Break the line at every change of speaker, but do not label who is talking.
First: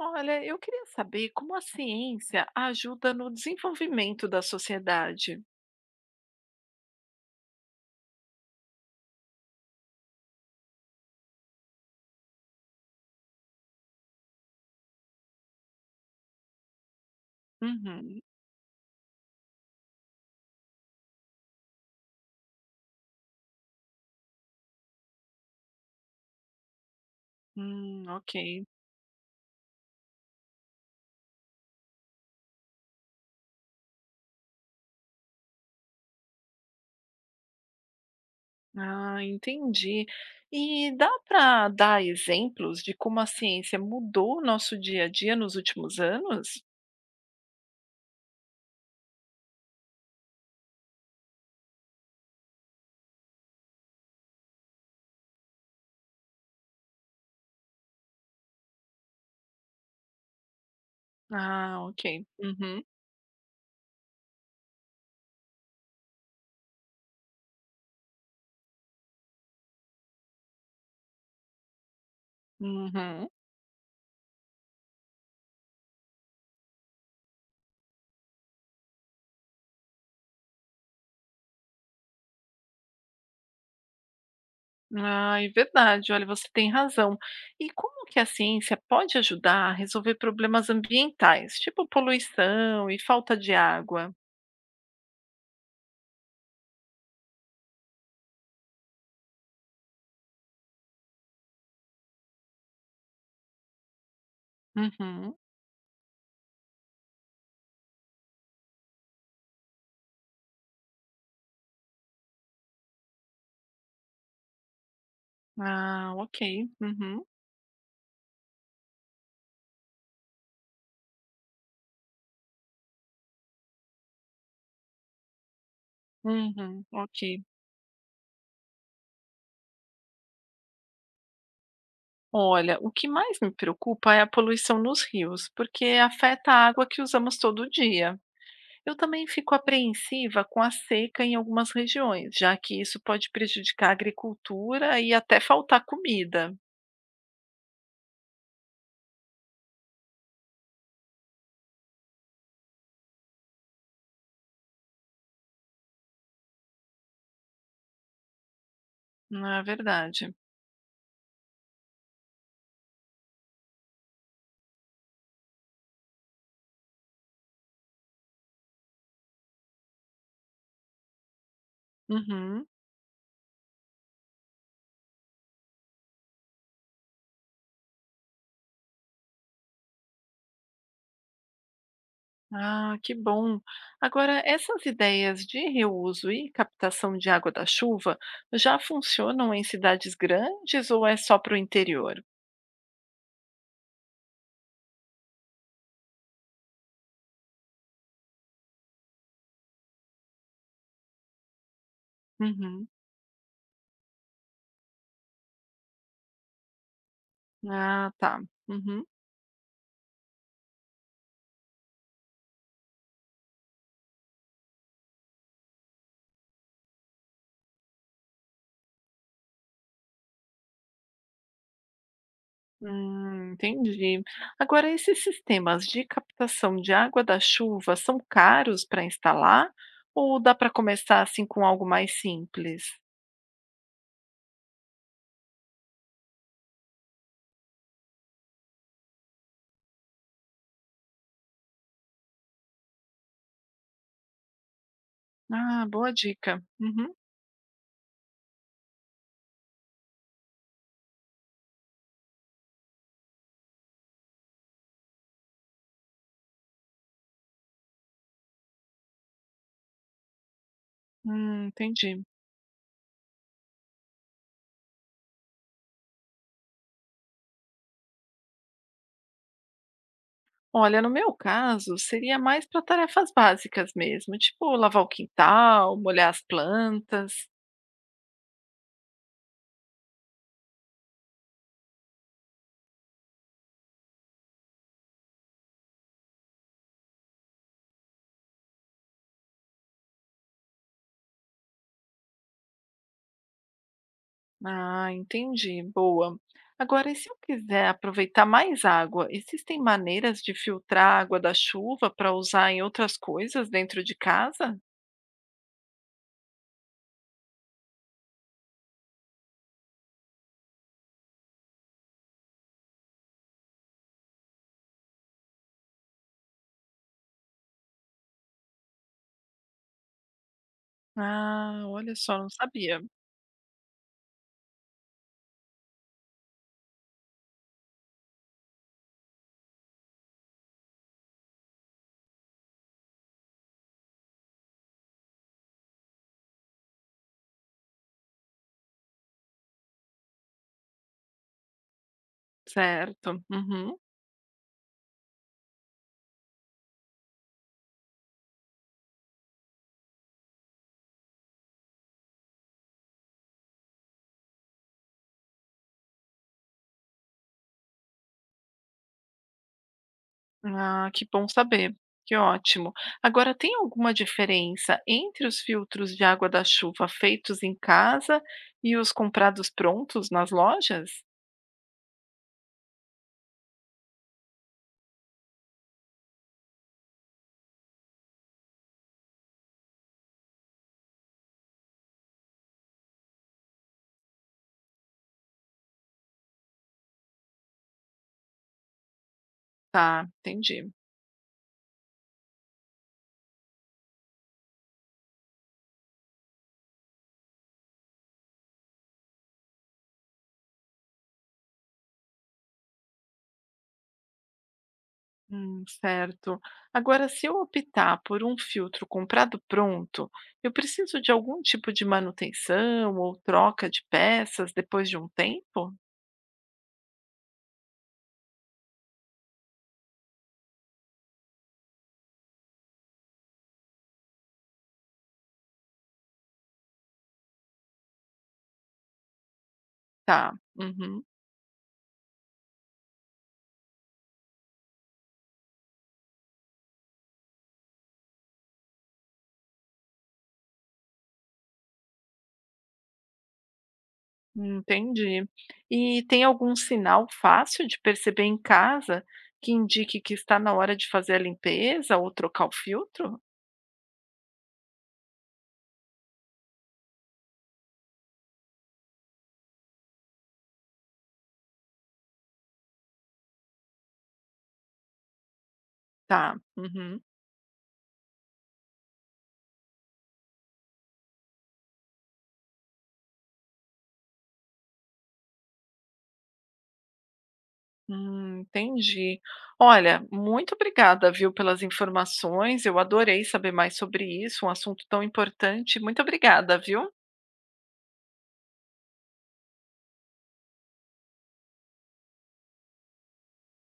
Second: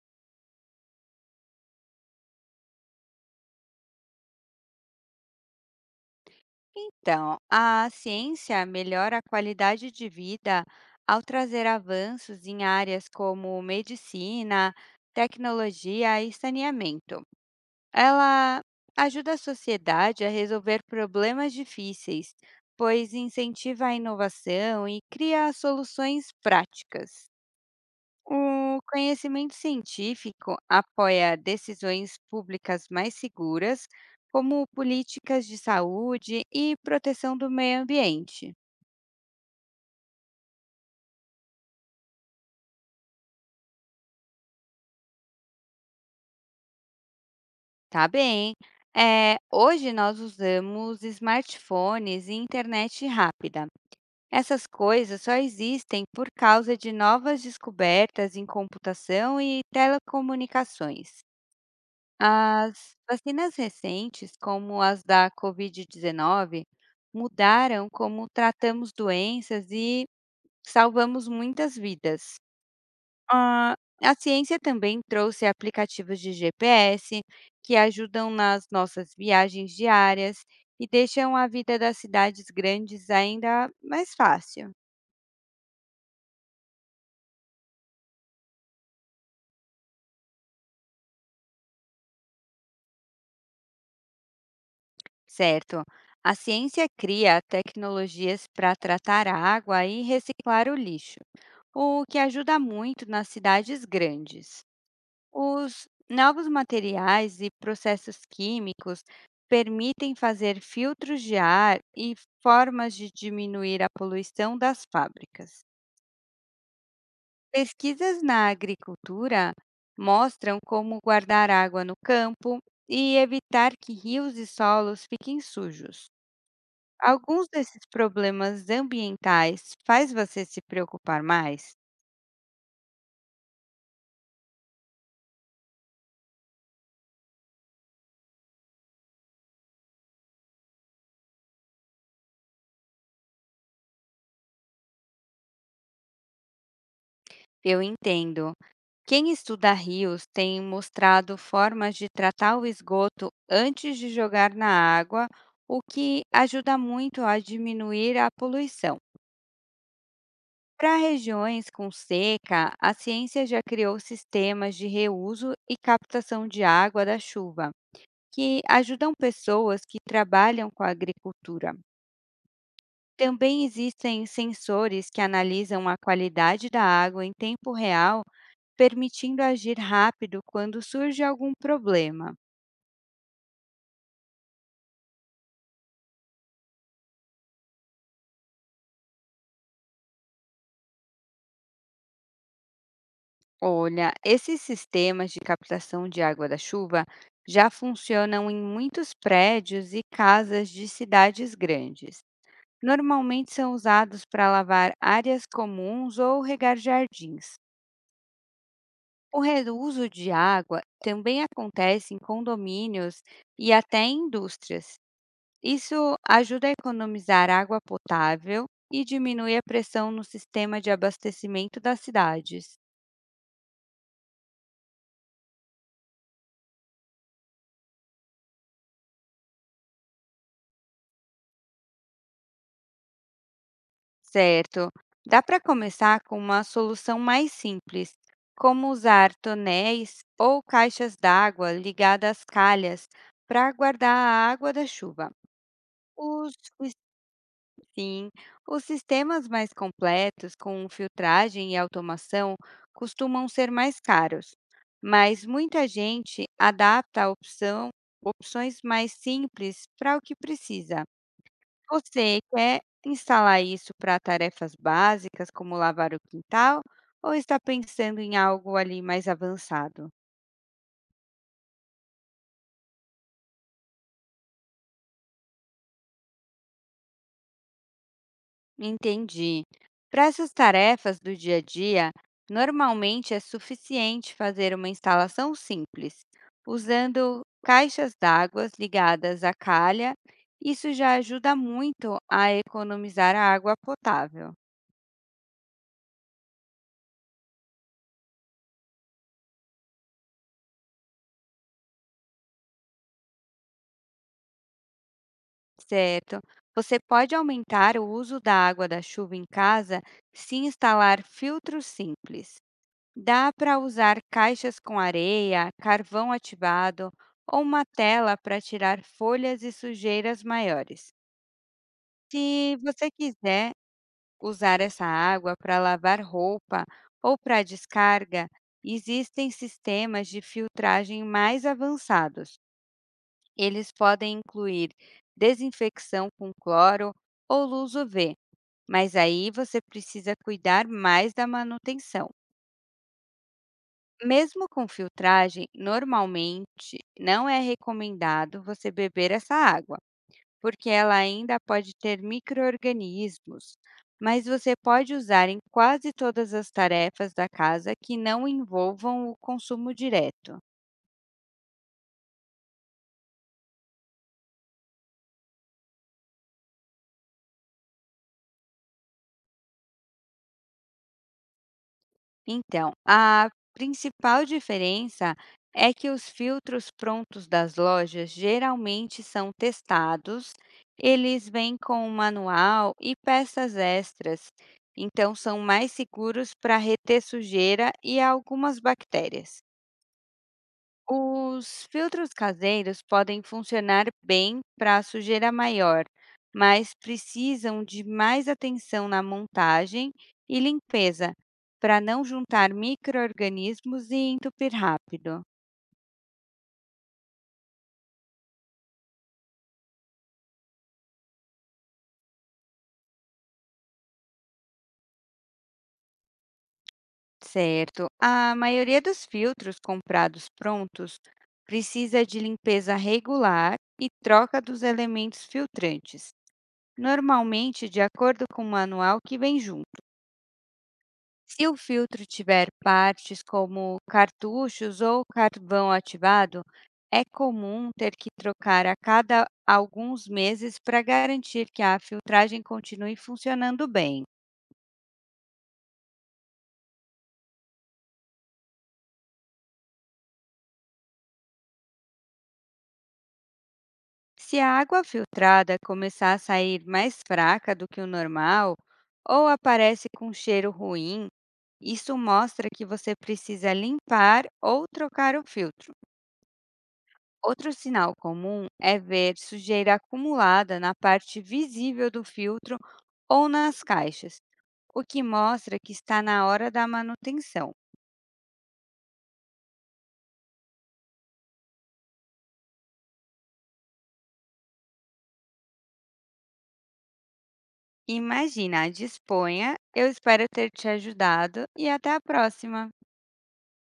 Olha, eu queria saber como a ciência ajuda no desenvolvimento da sociedade.
Então, a ciência melhora a qualidade de vida ao trazer avanços em áreas como medicina, tecnologia e saneamento.
Uhum.
Ela ajuda a sociedade a resolver problemas difíceis, pois incentiva a inovação e cria soluções práticas.
Ok.
O conhecimento científico apoia decisões públicas mais seguras, como políticas de saúde e proteção do meio ambiente.
Ah, entendi. E dá para dar exemplos de como a ciência mudou o nosso dia a dia nos últimos anos?
Tá bem. É, hoje nós usamos smartphones e internet rápida. Essas coisas só existem por causa de novas descobertas em computação e telecomunicações.
Ah, ok. Uhum.
As vacinas recentes, como as da Covid-19, mudaram como tratamos doenças e salvamos muitas vidas.
Uhum.
Ah, a ciência também trouxe aplicativos de GPS que ajudam nas nossas viagens diárias e deixam a vida das cidades grandes ainda mais fácil.
Ah, é verdade. Olha, você tem razão. E como que a ciência pode ajudar a resolver problemas ambientais, tipo poluição e falta de água?
Certo. A ciência cria tecnologias para tratar a água e reciclar o lixo, o que ajuda muito nas cidades grandes.
Uhum.
Os novos materiais e processos químicos permitem fazer filtros de ar e formas de diminuir a poluição das fábricas.
Ah, ok. Uhum,
Pesquisas na agricultura mostram como guardar água no campo e evitar que rios e solos fiquem sujos.
uhum, ok.
Alguns desses problemas ambientais faz você se preocupar mais?
Olha, o que mais me preocupa é a poluição nos rios, porque afeta a água que usamos todo dia. Eu também fico apreensiva com a seca em algumas regiões, já que isso pode prejudicar a agricultura e até faltar comida,
Eu entendo. Quem estuda rios tem mostrado formas de tratar o esgoto antes de jogar na água, o que ajuda muito a diminuir a poluição.
não é verdade?
Para regiões com seca, a ciência já criou sistemas de reuso e captação de água da chuva, que ajudam pessoas que trabalham com a agricultura.
Uhum.
Também existem sensores que analisam a qualidade da água em tempo real, permitindo agir rápido quando surge algum problema.
Ah, que bom. Agora, essas ideias de reuso e captação de água da chuva já funcionam em cidades grandes ou é só para o interior?
Olha, esses sistemas de captação de água da chuva já funcionam em muitos prédios e casas de cidades grandes.
Uhum.
Normalmente são usados para lavar áreas comuns ou regar jardins.
Ah, tá. Uhum.
O reuso de água também acontece em condomínios e até em indústrias. Isso ajuda a economizar água potável e diminui a pressão no sistema de abastecimento das cidades.
Entendi. Agora, esses sistemas de captação de água da chuva são caros para instalar ou dá para começar assim com algo mais simples?
Certo. Dá para começar com uma solução mais simples, como usar tonéis ou caixas d'água ligadas às calhas para guardar a água da chuva.
Ah, boa
Os
dica. Uhum.
Sim, os sistemas mais completos, com filtragem e automação, costumam ser mais caros, mas muita gente adapta a opções mais simples para o que precisa.
Entendi.
Você quer instalar isso para tarefas básicas, como lavar o quintal, ou está pensando em algo ali mais avançado?
Olha, no meu caso, seria mais para tarefas básicas mesmo, tipo lavar o quintal, molhar as plantas.
Entendi. Para essas tarefas do dia a dia, normalmente é suficiente fazer uma instalação simples, usando caixas d'água ligadas à calha. Isso já ajuda muito a economizar a água potável,
Ah, entendi. Boa. Agora, e se eu quiser aproveitar mais água, existem maneiras de filtrar a água da chuva para usar em outras coisas dentro de casa?
certo? Você pode aumentar o uso da água da chuva em casa se instalar filtros simples. Dá para usar caixas com areia, carvão ativado ou uma tela para tirar folhas e sujeiras maiores.
Ah, olha só, não
Se
sabia.
você quiser usar essa água para lavar roupa ou para descarga, existem sistemas de filtragem mais avançados. Eles podem incluir desinfecção com cloro ou luz UV, mas aí você precisa cuidar mais da manutenção.
Certo. Uhum.
Mesmo com filtragem, normalmente não é recomendado você beber essa água, porque ela ainda pode ter micro-organismos, mas você pode usar em quase todas as tarefas da casa que não envolvam o consumo direto.
Ah, que bom saber. Que ótimo. Agora, tem alguma diferença entre os filtros de água da chuva feitos em casa e os comprados prontos nas lojas?
Então, a principal diferença é que os filtros prontos das lojas geralmente são testados, eles vêm com um manual e peças extras, então são mais seguros para reter sujeira e algumas bactérias.
Tá, entendi.
Os filtros caseiros podem funcionar bem para sujeira maior, mas precisam de mais atenção na montagem e limpeza para não juntar micro-organismos e entupir rápido.
Certo. Agora, se eu optar por um filtro comprado pronto, eu preciso de algum tipo de manutenção ou troca de peças depois de um tempo?
Certo. A maioria dos filtros comprados prontos precisa de limpeza regular e troca dos elementos filtrantes, normalmente de acordo com o manual que vem junto.
Tá, uhum,
Se o filtro tiver partes como cartuchos ou carvão ativado, é comum ter que trocar a cada alguns meses para garantir que a filtragem continue funcionando bem.
entendi. E tem algum sinal fácil de perceber em casa que indique que está na hora de fazer a limpeza ou trocar o filtro?
Se a água filtrada começar a sair mais fraca do que o normal ou aparece com cheiro ruim, isso mostra que você precisa limpar ou trocar o filtro.
Tá, uhum.
Outro sinal comum é ver sujeira acumulada na parte visível do filtro ou nas caixas, o que mostra que está na hora da manutenção.
Entendi. Olha, muito obrigada, viu, pelas informações. Eu adorei saber mais sobre isso, um assunto tão importante. Muito obrigada, viu?
Imagina, disponha. Eu espero ter te ajudado e até a próxima.